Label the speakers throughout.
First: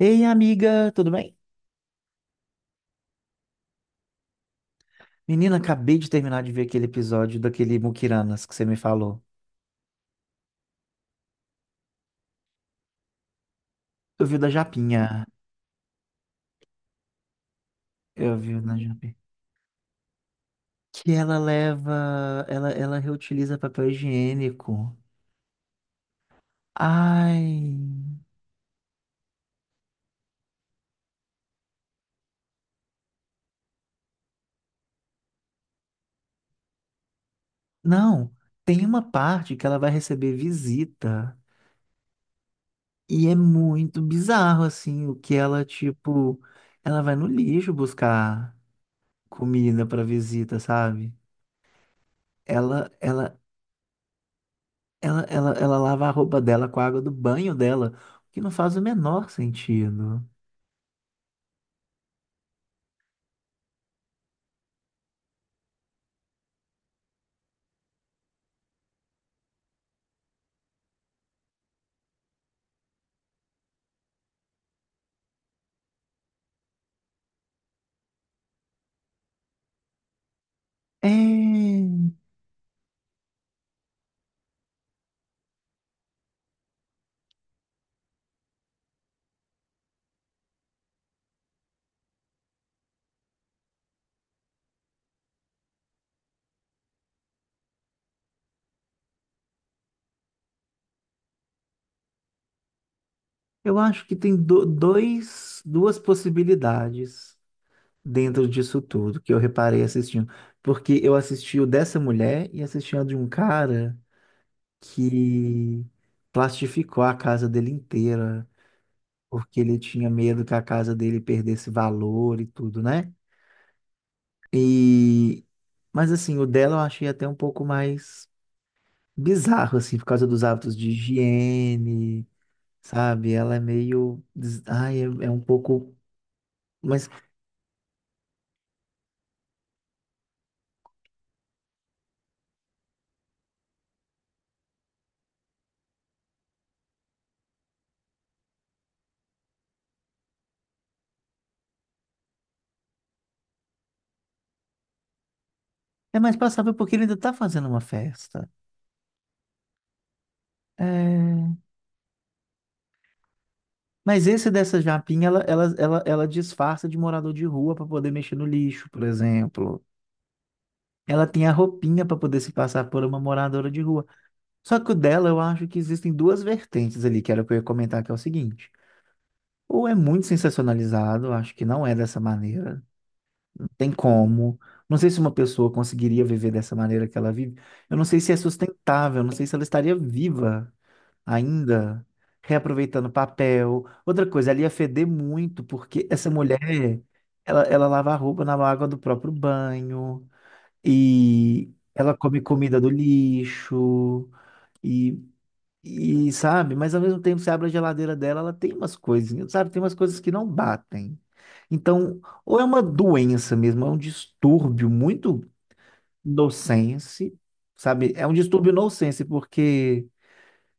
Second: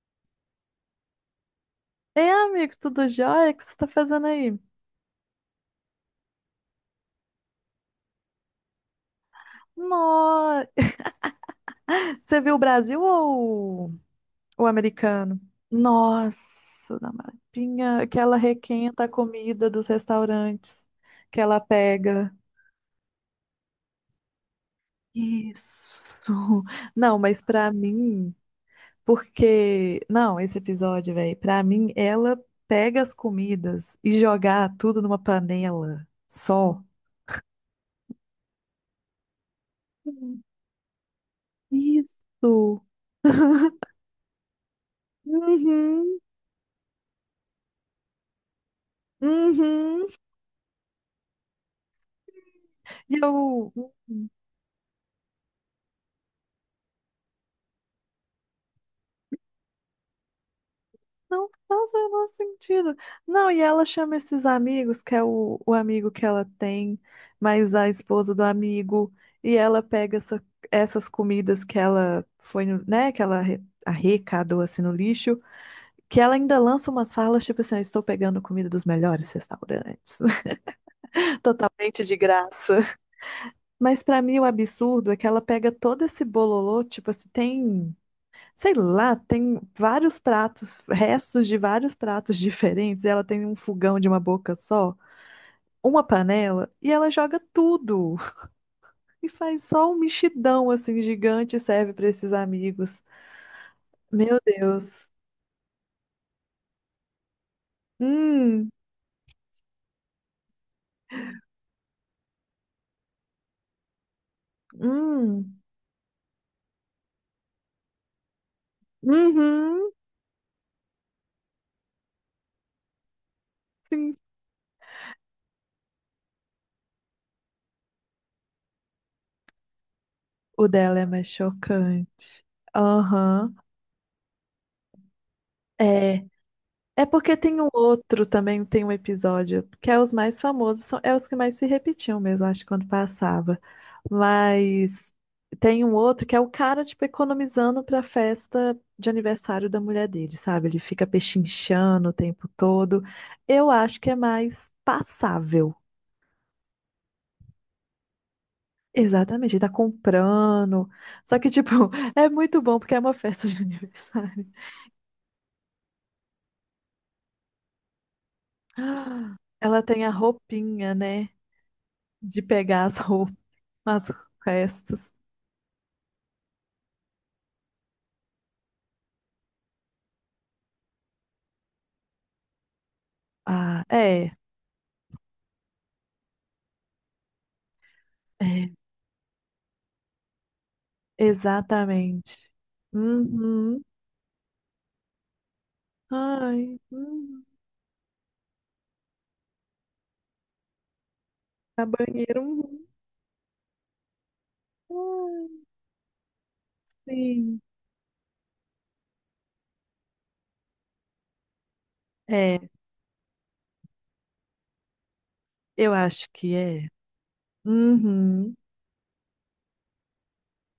Speaker 1: Ei, amiga, tudo bem?
Speaker 2: Ei, amigo, tudo jóia? O que você tá fazendo aí?
Speaker 1: Menina, acabei de terminar de ver aquele episódio daquele Mukiranas que você me falou.
Speaker 2: Nossa, você viu o Brasil ou
Speaker 1: Eu vi o da
Speaker 2: o
Speaker 1: Japinha.
Speaker 2: americano? Nossa, na mapinha, que ela
Speaker 1: Eu vi o da
Speaker 2: requenta a
Speaker 1: Japinha.
Speaker 2: comida dos restaurantes
Speaker 1: Que ela
Speaker 2: que ela pega.
Speaker 1: leva. Ela reutiliza papel higiênico.
Speaker 2: Isso. Não, mas
Speaker 1: Ai.
Speaker 2: pra mim, porque. Não, esse episódio, velho, pra mim, ela pega as comidas e jogar tudo numa panela só.
Speaker 1: Não, tem uma parte que ela vai receber visita.
Speaker 2: Isso.
Speaker 1: E é muito bizarro, assim, o que ela,
Speaker 2: Uhum,
Speaker 1: tipo. Ela vai no lixo buscar comida pra
Speaker 2: uhum.
Speaker 1: visita, sabe? Ela,
Speaker 2: E
Speaker 1: ela,
Speaker 2: eu
Speaker 1: ela lava a roupa dela com a água do banho dela, o que não faz o menor sentido.
Speaker 2: não faz o menor sentido. Não, e ela chama esses amigos, que é o amigo que ela tem, mais a esposa do amigo, e ela pega essas comidas que ela foi, né, que ela arrecadou assim no lixo, que ela ainda lança umas falas tipo assim, "Eu estou pegando comida dos melhores restaurantes,
Speaker 1: É,
Speaker 2: totalmente de graça. Mas pra mim o absurdo é que ela pega todo esse bololô, tipo assim, tem. Sei lá, tem vários pratos, restos de vários pratos diferentes. Ela tem um fogão de uma boca só, uma panela, e ela joga tudo. E faz só um mexidão assim gigante e serve para esses amigos.
Speaker 1: eu acho que tem
Speaker 2: Meu Deus.
Speaker 1: duas possibilidades dentro
Speaker 2: Hum,
Speaker 1: disso tudo que eu reparei assistindo. Porque eu assisti o dessa mulher e assisti a de um cara
Speaker 2: hum,
Speaker 1: que plastificou a casa dele inteira, porque ele
Speaker 2: uhum,
Speaker 1: tinha medo que a casa dele perdesse valor e tudo, né?
Speaker 2: sim.
Speaker 1: E, mas assim, o dela eu achei até um pouco mais bizarro, assim, por causa dos
Speaker 2: O
Speaker 1: hábitos de
Speaker 2: dela é mais chocante.
Speaker 1: higiene, sabe?
Speaker 2: Aham.
Speaker 1: Ela é meio. Ai, é um pouco.
Speaker 2: É. É
Speaker 1: Mas
Speaker 2: porque tem um outro também, tem um episódio, que é os mais famosos, são, é os que mais se repetiam mesmo, acho, quando passava. Mas tem um outro que é o cara, tipo, economizando pra festa de aniversário da mulher dele, sabe? Ele fica pechinchando o tempo todo. Eu acho que é mais passável.
Speaker 1: é mais passável porque ele ainda tá fazendo uma festa.
Speaker 2: Exatamente, ele tá comprando. Só que,
Speaker 1: É.
Speaker 2: tipo, é muito bom porque é uma festa de
Speaker 1: Mas
Speaker 2: aniversário.
Speaker 1: esse dessa japinha, ela disfarça de morador de rua para poder mexer no lixo, por
Speaker 2: Ela
Speaker 1: exemplo.
Speaker 2: tem a roupinha,
Speaker 1: Ela
Speaker 2: né?
Speaker 1: tem a roupinha para poder
Speaker 2: De
Speaker 1: se passar
Speaker 2: pegar as.
Speaker 1: por uma moradora de rua.
Speaker 2: Mas os
Speaker 1: Só que o
Speaker 2: restos.
Speaker 1: dela, eu acho que existem duas vertentes ali, que era o que eu ia comentar, que é o seguinte. Ou é muito sensacionalizado, acho que não é dessa maneira,
Speaker 2: Ah,
Speaker 1: tem
Speaker 2: é,
Speaker 1: como. Não sei se uma pessoa conseguiria viver dessa maneira que ela vive. Eu não sei se é
Speaker 2: é,
Speaker 1: sustentável, não sei se ela estaria viva ainda,
Speaker 2: exatamente.
Speaker 1: reaproveitando papel.
Speaker 2: Uhum.
Speaker 1: Outra coisa, ela ia feder muito, porque essa
Speaker 2: Ai,
Speaker 1: mulher,
Speaker 2: uhum.
Speaker 1: ela lava a roupa na água do próprio banho, e
Speaker 2: A
Speaker 1: ela come
Speaker 2: banheira.
Speaker 1: comida
Speaker 2: Uhum.
Speaker 1: do lixo, e
Speaker 2: Ai,
Speaker 1: sabe, mas ao mesmo tempo, você
Speaker 2: sim.
Speaker 1: abre a geladeira dela, ela tem umas coisinhas, sabe? Tem umas coisas que não batem. Então, ou
Speaker 2: É,
Speaker 1: é uma doença mesmo, é um distúrbio muito
Speaker 2: eu acho que é.
Speaker 1: nonsense, sabe? É um
Speaker 2: Uhum.
Speaker 1: distúrbio nonsense, porque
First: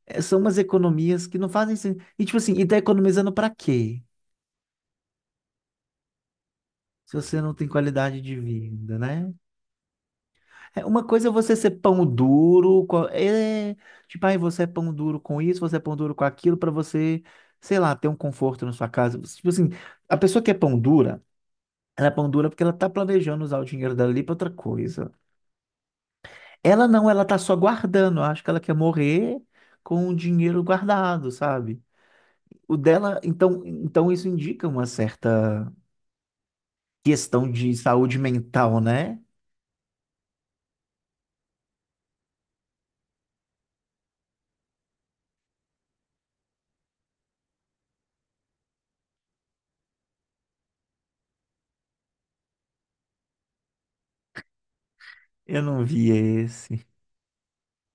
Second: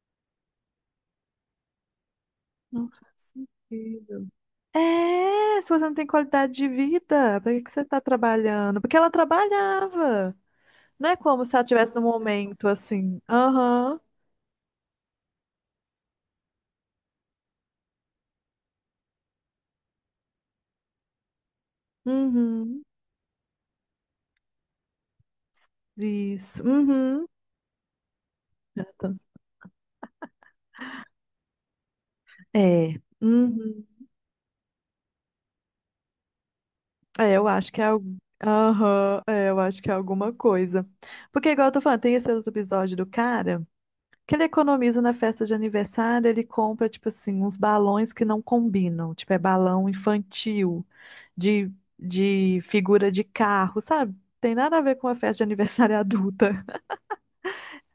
Speaker 1: são umas economias que não fazem sentido. E tipo assim, e tá
Speaker 2: Não faz
Speaker 1: economizando pra quê?
Speaker 2: sentido. É, se você não tem qualidade de
Speaker 1: Se você
Speaker 2: vida,
Speaker 1: não
Speaker 2: para que
Speaker 1: tem
Speaker 2: que você está
Speaker 1: qualidade de
Speaker 2: trabalhando? Porque
Speaker 1: vida,
Speaker 2: ela
Speaker 1: né?
Speaker 2: trabalhava.
Speaker 1: É, uma
Speaker 2: Não é
Speaker 1: coisa é
Speaker 2: como
Speaker 1: você
Speaker 2: se ela
Speaker 1: ser
Speaker 2: estivesse num
Speaker 1: pão
Speaker 2: momento
Speaker 1: duro,
Speaker 2: assim. Aham.
Speaker 1: tipo, aí você é pão duro com isso, você é pão duro com aquilo, pra você, sei lá, ter um conforto na sua casa. Tipo assim, a pessoa que é pão dura, ela é pão dura porque ela
Speaker 2: Uhum.
Speaker 1: tá planejando usar o dinheiro dela ali pra outra coisa.
Speaker 2: Isso.
Speaker 1: Ela não, ela
Speaker 2: Uhum.
Speaker 1: tá só guardando. Eu acho que ela quer
Speaker 2: Já tá-.
Speaker 1: morrer com o dinheiro guardado, sabe? O
Speaker 2: É.
Speaker 1: dela, então,
Speaker 2: Uhum.
Speaker 1: então isso indica uma certa
Speaker 2: É, eu
Speaker 1: questão
Speaker 2: acho
Speaker 1: de
Speaker 2: que é, al-.
Speaker 1: saúde mental, né?
Speaker 2: Aham, é, eu acho que é alguma coisa. Porque, igual eu tô falando, tem esse outro episódio do cara que ele economiza na festa de aniversário, ele compra, tipo assim, uns balões que não combinam. Tipo, é balão infantil, de, de figura de carro, sabe? Tem nada a ver com uma festa de
Speaker 1: Eu não
Speaker 2: aniversário
Speaker 1: vi
Speaker 2: adulta.
Speaker 1: esse.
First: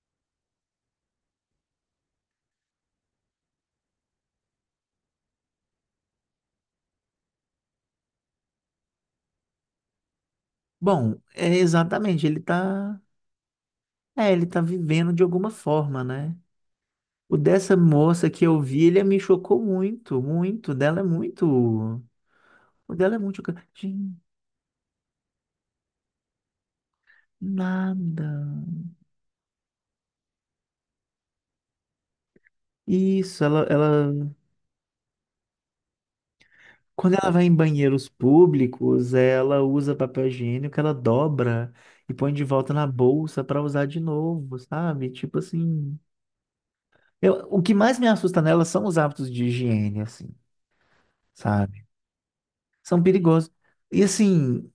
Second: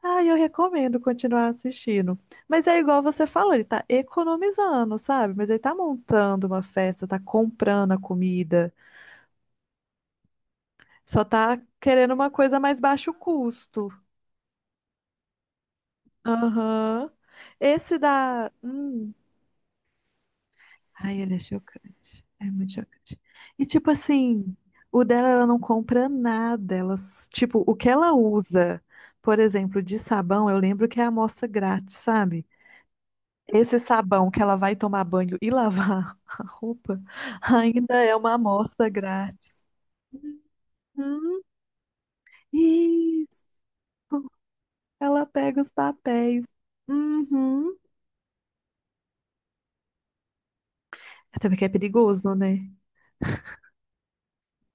Speaker 2: Ah, eu recomendo continuar assistindo. Mas é igual você falou, ele tá economizando, sabe? Mas ele tá montando uma festa, tá comprando a comida.
Speaker 1: Bom,
Speaker 2: Só
Speaker 1: é
Speaker 2: tá querendo
Speaker 1: exatamente,
Speaker 2: uma
Speaker 1: ele
Speaker 2: coisa mais
Speaker 1: tá.
Speaker 2: baixo custo.
Speaker 1: É, ele tá vivendo de alguma forma, né?
Speaker 2: Aham.
Speaker 1: O dessa
Speaker 2: Esse
Speaker 1: moça que
Speaker 2: da.
Speaker 1: eu vi, ele
Speaker 2: Hum.
Speaker 1: me chocou muito, muito. O dela é
Speaker 2: Ai, ele é
Speaker 1: muito.
Speaker 2: chocante. É muito
Speaker 1: O dela é
Speaker 2: chocante.
Speaker 1: muito chocante.
Speaker 2: E tipo
Speaker 1: Gente,
Speaker 2: assim, o dela ela não compra nada. Ela, tipo, o que ela
Speaker 1: nada.
Speaker 2: usa, por exemplo, de sabão, eu lembro que é amostra grátis, sabe?
Speaker 1: Isso, ela,
Speaker 2: Esse sabão
Speaker 1: ela.
Speaker 2: que ela vai tomar banho e lavar a roupa
Speaker 1: Quando ela vai em
Speaker 2: ainda
Speaker 1: banheiros
Speaker 2: é uma amostra
Speaker 1: públicos,
Speaker 2: grátis.
Speaker 1: ela usa papel higiênico, ela
Speaker 2: Uhum.
Speaker 1: dobra e põe de volta na bolsa
Speaker 2: Isso,
Speaker 1: pra usar de novo, sabe?
Speaker 2: ela
Speaker 1: Tipo
Speaker 2: pega os
Speaker 1: assim.
Speaker 2: papéis.
Speaker 1: O que
Speaker 2: Uhum.
Speaker 1: mais me assusta nela são os hábitos de higiene, assim,
Speaker 2: Até porque é
Speaker 1: sabe?
Speaker 2: perigoso, né?
Speaker 1: São perigosos. E assim.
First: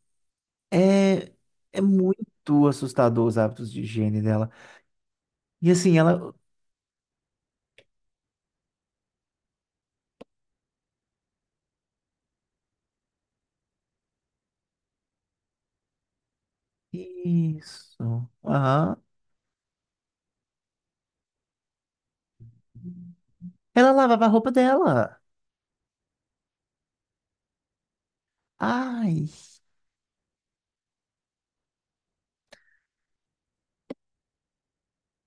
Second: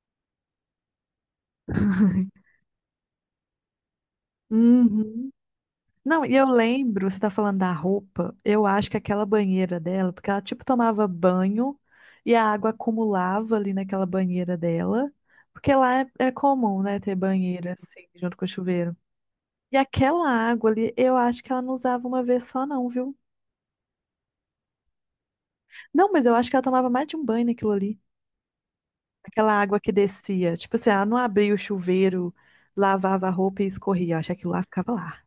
Speaker 1: É, é muito assustador os hábitos de higiene dela.
Speaker 2: Uhum.
Speaker 1: E assim,
Speaker 2: Não,
Speaker 1: ela.
Speaker 2: e eu lembro, você tá falando da roupa, eu acho que aquela banheira dela, porque ela tipo tomava banho e a água acumulava ali naquela banheira dela, porque lá é, é comum, né, ter banheira
Speaker 1: Isso.
Speaker 2: assim, junto com o chuveiro.
Speaker 1: Aham.
Speaker 2: E aquela água ali, eu acho que ela não usava uma vez só, não, viu?
Speaker 1: Ela lavava a roupa dela.
Speaker 2: Não, mas eu acho que ela tomava mais de um banho naquilo ali.
Speaker 1: Ai,
Speaker 2: Aquela água que descia. Tipo assim, ela não abria o chuveiro, lavava a roupa e escorria. Eu acho que aquilo lá ficava lá.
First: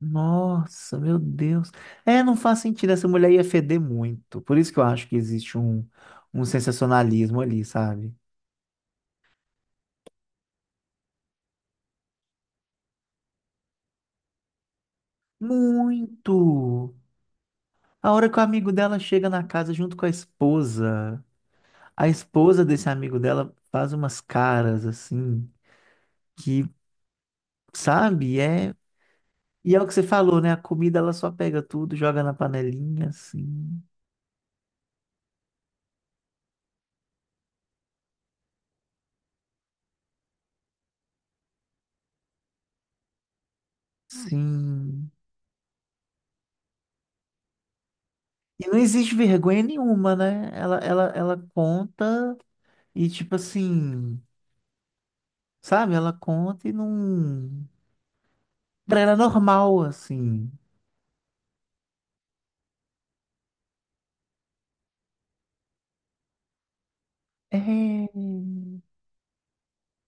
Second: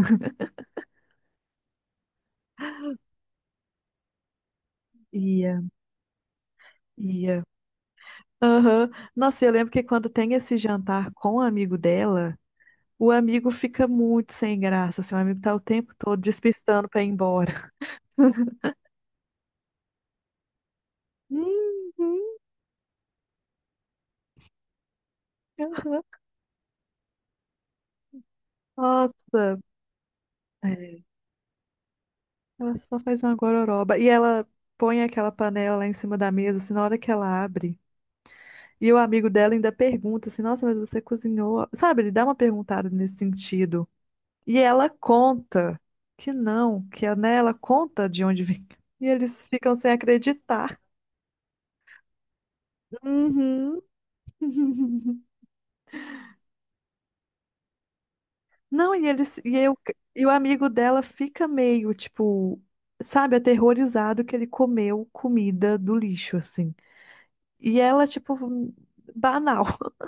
Speaker 1: nossa, meu Deus. É, não faz sentido. Essa mulher ia feder muito. Por isso que eu acho que existe
Speaker 2: Ia,
Speaker 1: um sensacionalismo
Speaker 2: ia.
Speaker 1: ali, sabe?
Speaker 2: Aham. Nossa, eu lembro que quando tem esse jantar com o amigo dela, o amigo fica muito sem graça, assim, o amigo tá o tempo todo despistando
Speaker 1: Muito.
Speaker 2: pra ir embora.
Speaker 1: A hora que o amigo dela chega na casa junto com a esposa desse amigo dela faz umas caras assim,
Speaker 2: Uhum. Aham.
Speaker 1: que, sabe, é.
Speaker 2: Nossa,
Speaker 1: E é o que você falou, né? A comida
Speaker 2: é,
Speaker 1: ela só pega tudo, joga na
Speaker 2: ela só
Speaker 1: panelinha,
Speaker 2: faz uma
Speaker 1: assim.
Speaker 2: gororoba. E ela põe aquela panela lá em cima da mesa, assim, na hora que ela abre. E o amigo dela ainda pergunta assim, nossa, mas você cozinhou? Sabe, ele dá uma perguntada nesse sentido. E ela
Speaker 1: Sim.
Speaker 2: conta que não, que né, ela conta de onde vem.
Speaker 1: E não
Speaker 2: E
Speaker 1: existe
Speaker 2: eles
Speaker 1: vergonha
Speaker 2: ficam sem
Speaker 1: nenhuma, né? Ela,
Speaker 2: acreditar.
Speaker 1: ela, ela conta e, tipo
Speaker 2: Uhum.
Speaker 1: assim, sabe? Ela conta e não.
Speaker 2: Não,
Speaker 1: Pra
Speaker 2: e
Speaker 1: ela é
Speaker 2: eles e, eu,
Speaker 1: normal,
Speaker 2: e o
Speaker 1: assim.
Speaker 2: amigo dela fica meio, tipo, sabe, aterrorizado que ele comeu comida do lixo, assim. E ela,
Speaker 1: É.
Speaker 2: tipo, banal.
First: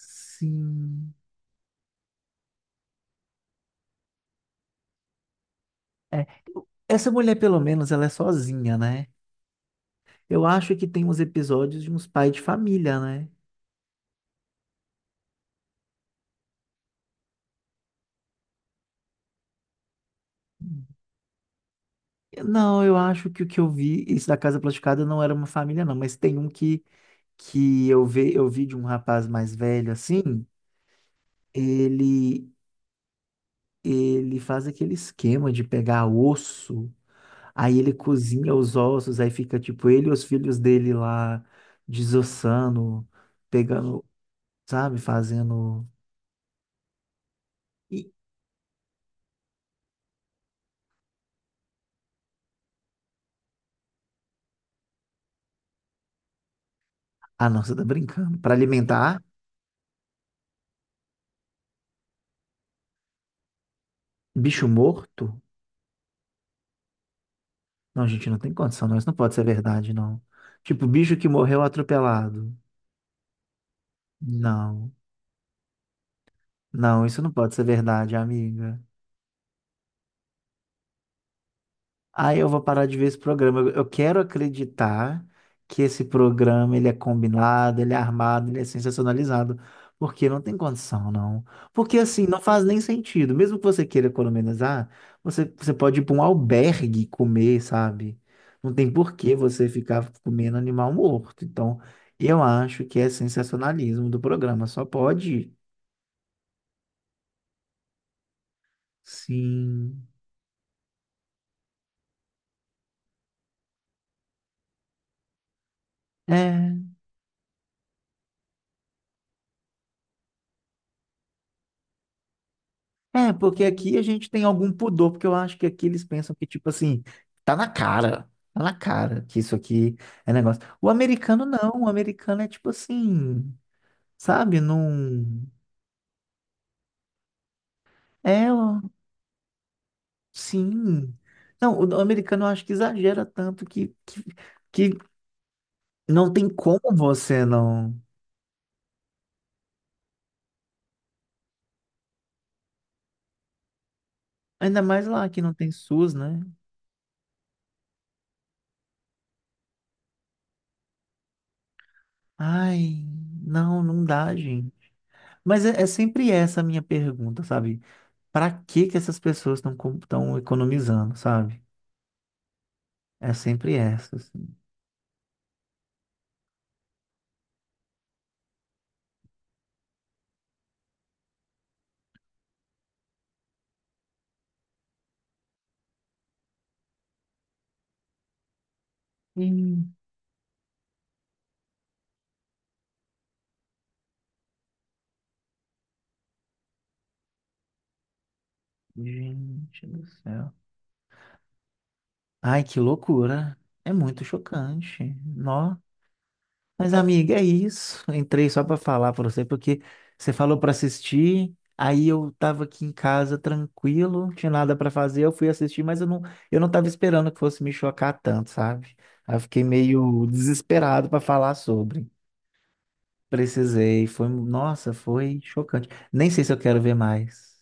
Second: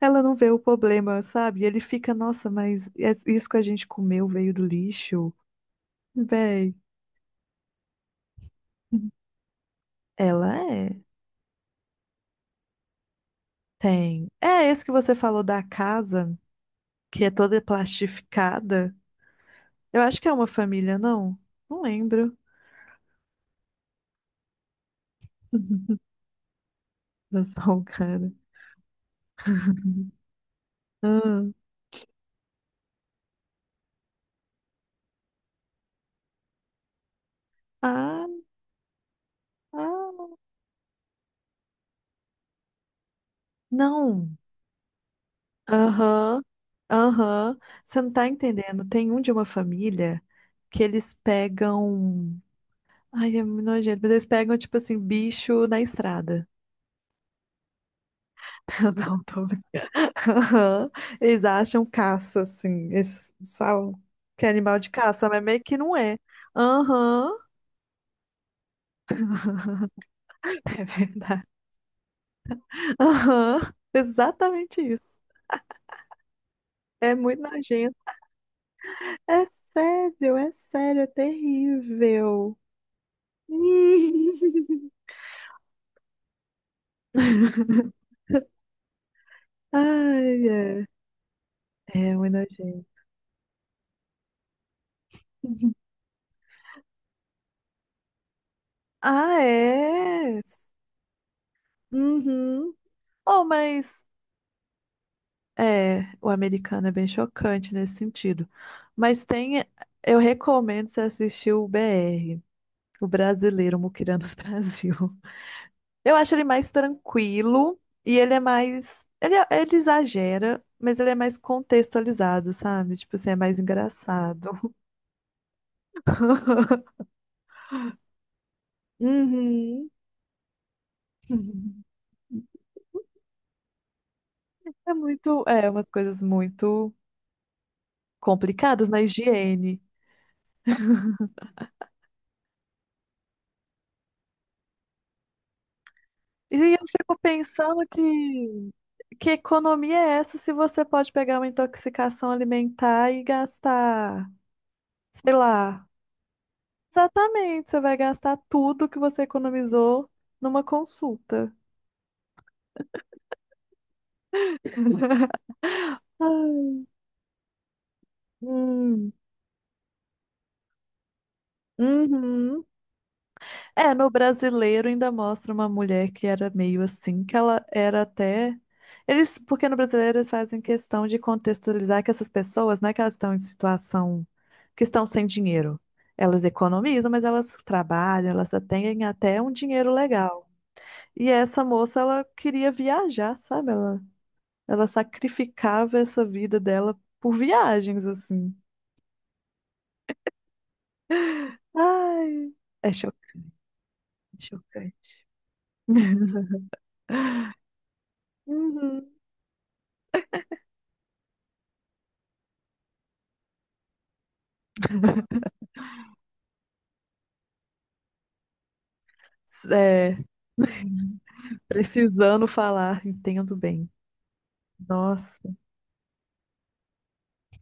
Speaker 2: Ela não vê o problema, sabe? E ele fica, nossa, mas isso que a gente comeu veio do lixo?
Speaker 1: É.
Speaker 2: Véi.
Speaker 1: Essa mulher, pelo menos, ela é sozinha, né? Eu
Speaker 2: Ela
Speaker 1: acho que
Speaker 2: é.
Speaker 1: tem uns episódios de uns pais de família, né?
Speaker 2: Tem. É esse que você falou da casa, que é toda plastificada. Eu acho que é uma família, não? Não lembro.
Speaker 1: Não, eu acho que o que eu vi, esse da Casa Plastificada não era uma família, não, mas tem um que
Speaker 2: Nossa, o
Speaker 1: que
Speaker 2: cara.
Speaker 1: eu vi de um rapaz mais velho assim,
Speaker 2: Hum.
Speaker 1: ele ele faz aquele esquema de pegar osso, aí ele
Speaker 2: Ah,
Speaker 1: cozinha os ossos, aí fica tipo ele e os
Speaker 2: ah,
Speaker 1: filhos dele lá desossando, pegando,
Speaker 2: não.
Speaker 1: sabe, fazendo.
Speaker 2: Aham, aham. Você
Speaker 1: E-
Speaker 2: não tá entendendo. Tem um de uma família que eles pegam. Ai, é muito nojento, mas eles pegam, tipo assim, bicho na estrada.
Speaker 1: Ah, não, você tá brincando. Para alimentar
Speaker 2: Não, tô brincando. Aham. Eles acham caça, assim. Eles sabem que é
Speaker 1: bicho
Speaker 2: animal de caça,
Speaker 1: morto?
Speaker 2: mas meio que não é. Aham.
Speaker 1: Não, gente, não tem condição, não. Isso não pode ser verdade, não.
Speaker 2: É
Speaker 1: Tipo, bicho que
Speaker 2: verdade.
Speaker 1: morreu atropelado.
Speaker 2: Aham. Exatamente
Speaker 1: Não,
Speaker 2: isso.
Speaker 1: não,
Speaker 2: É
Speaker 1: isso não
Speaker 2: muito
Speaker 1: pode ser
Speaker 2: nojento.
Speaker 1: verdade, amiga.
Speaker 2: É sério, é sério, é
Speaker 1: Aí eu
Speaker 2: terrível.
Speaker 1: vou parar de ver esse programa. Eu quero acreditar que esse programa ele é combinado, ele é armado, ele é sensacionalizado. Porque não
Speaker 2: Ai,
Speaker 1: tem
Speaker 2: é.
Speaker 1: condição, não. Porque
Speaker 2: É
Speaker 1: assim,
Speaker 2: muito
Speaker 1: não faz nem
Speaker 2: nojento.
Speaker 1: sentido. Mesmo que você queira economizar, você pode ir para um albergue comer, sabe? Não tem por que
Speaker 2: Ah,
Speaker 1: você ficar
Speaker 2: é?
Speaker 1: comendo animal morto. Então, eu
Speaker 2: Uhum.
Speaker 1: acho que é
Speaker 2: Oh, mas
Speaker 1: sensacionalismo do programa. Só pode.
Speaker 2: é, o americano é bem chocante nesse sentido. Mas tem,
Speaker 1: Sim.
Speaker 2: eu recomendo você assistir o BR, o brasileiro Muquiranos Brasil. Eu acho ele mais
Speaker 1: É.
Speaker 2: tranquilo e ele é mais. Ele, é, ele exagera, mas ele é mais contextualizado, sabe? Tipo assim,
Speaker 1: É,
Speaker 2: é mais
Speaker 1: porque aqui a gente tem algum
Speaker 2: engraçado.
Speaker 1: pudor, porque eu acho que aqui eles pensam que, tipo assim, tá na cara que isso
Speaker 2: Uhum.
Speaker 1: aqui é negócio. O americano não, o americano é tipo assim, sabe?
Speaker 2: É
Speaker 1: Não.
Speaker 2: muito. É, umas coisas muito
Speaker 1: É, ó,
Speaker 2: complicadas na higiene.
Speaker 1: sim. Não, o americano eu acho que exagera tanto que não tem
Speaker 2: E
Speaker 1: como
Speaker 2: eu fico
Speaker 1: você
Speaker 2: pensando
Speaker 1: não.
Speaker 2: que. Que economia é essa se você pode pegar uma intoxicação alimentar e gastar,
Speaker 1: Ainda mais lá
Speaker 2: sei
Speaker 1: que não tem
Speaker 2: lá,
Speaker 1: SUS, né?
Speaker 2: exatamente, você vai gastar tudo que você economizou numa consulta.
Speaker 1: Ai, não, não dá, gente. Mas é sempre essa a
Speaker 2: Ai,
Speaker 1: minha pergunta, sabe? Para que que
Speaker 2: hum,
Speaker 1: essas pessoas estão economizando, sabe?
Speaker 2: uhum.
Speaker 1: É sempre
Speaker 2: É, no
Speaker 1: essa, assim.
Speaker 2: brasileiro ainda mostra uma mulher que era meio assim, que ela era até. Eles, porque no brasileiro eles fazem questão de contextualizar que essas pessoas, não é que elas estão em situação, que estão sem dinheiro. Elas economizam, mas elas trabalham, elas têm até um
Speaker 1: Ih,
Speaker 2: dinheiro legal. E essa moça, ela queria viajar, sabe? Ela sacrificava essa vida dela por viagens, assim.
Speaker 1: gente do céu.
Speaker 2: Ai,
Speaker 1: Ai, que
Speaker 2: é chocante,
Speaker 1: loucura. É muito
Speaker 2: chocante.
Speaker 1: chocante. Nó. Mas, amiga, é isso. Eu entrei só para
Speaker 2: Uhum.
Speaker 1: falar para você, porque você falou para assistir, aí eu tava aqui em casa tranquilo, não tinha nada para fazer, eu fui assistir, mas eu não tava esperando que fosse me chocar tanto, sabe? Aí eu fiquei
Speaker 2: É,
Speaker 1: meio desesperado para falar sobre.
Speaker 2: precisando falar, entendo bem.
Speaker 1: Precisei, foi, nossa,
Speaker 2: Nossa.
Speaker 1: foi chocante. Nem sei se eu quero ver mais.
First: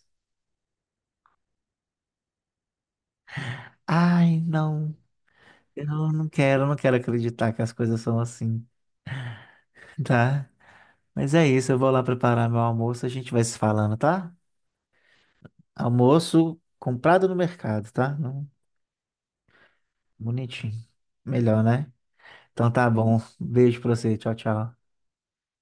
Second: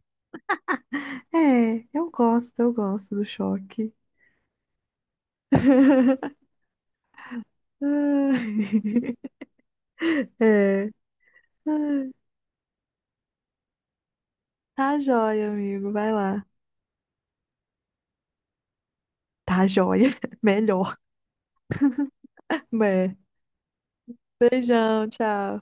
Speaker 2: É, eu gosto do choque.
Speaker 1: Ai, não, eu não quero, eu não quero acreditar que as coisas são assim,
Speaker 2: Ai.
Speaker 1: tá?
Speaker 2: É.
Speaker 1: Mas é isso, eu vou lá
Speaker 2: Ai.
Speaker 1: preparar meu almoço, a gente vai se falando, tá?
Speaker 2: Tá jóia, amigo, vai lá.
Speaker 1: Almoço comprado no mercado, tá?
Speaker 2: Tá jóia,
Speaker 1: Bonitinho.
Speaker 2: melhor.
Speaker 1: Melhor, né? Então tá
Speaker 2: É.
Speaker 1: bom. Beijo pra você. Tchau, tchau.
Speaker 2: Beijão, tchau.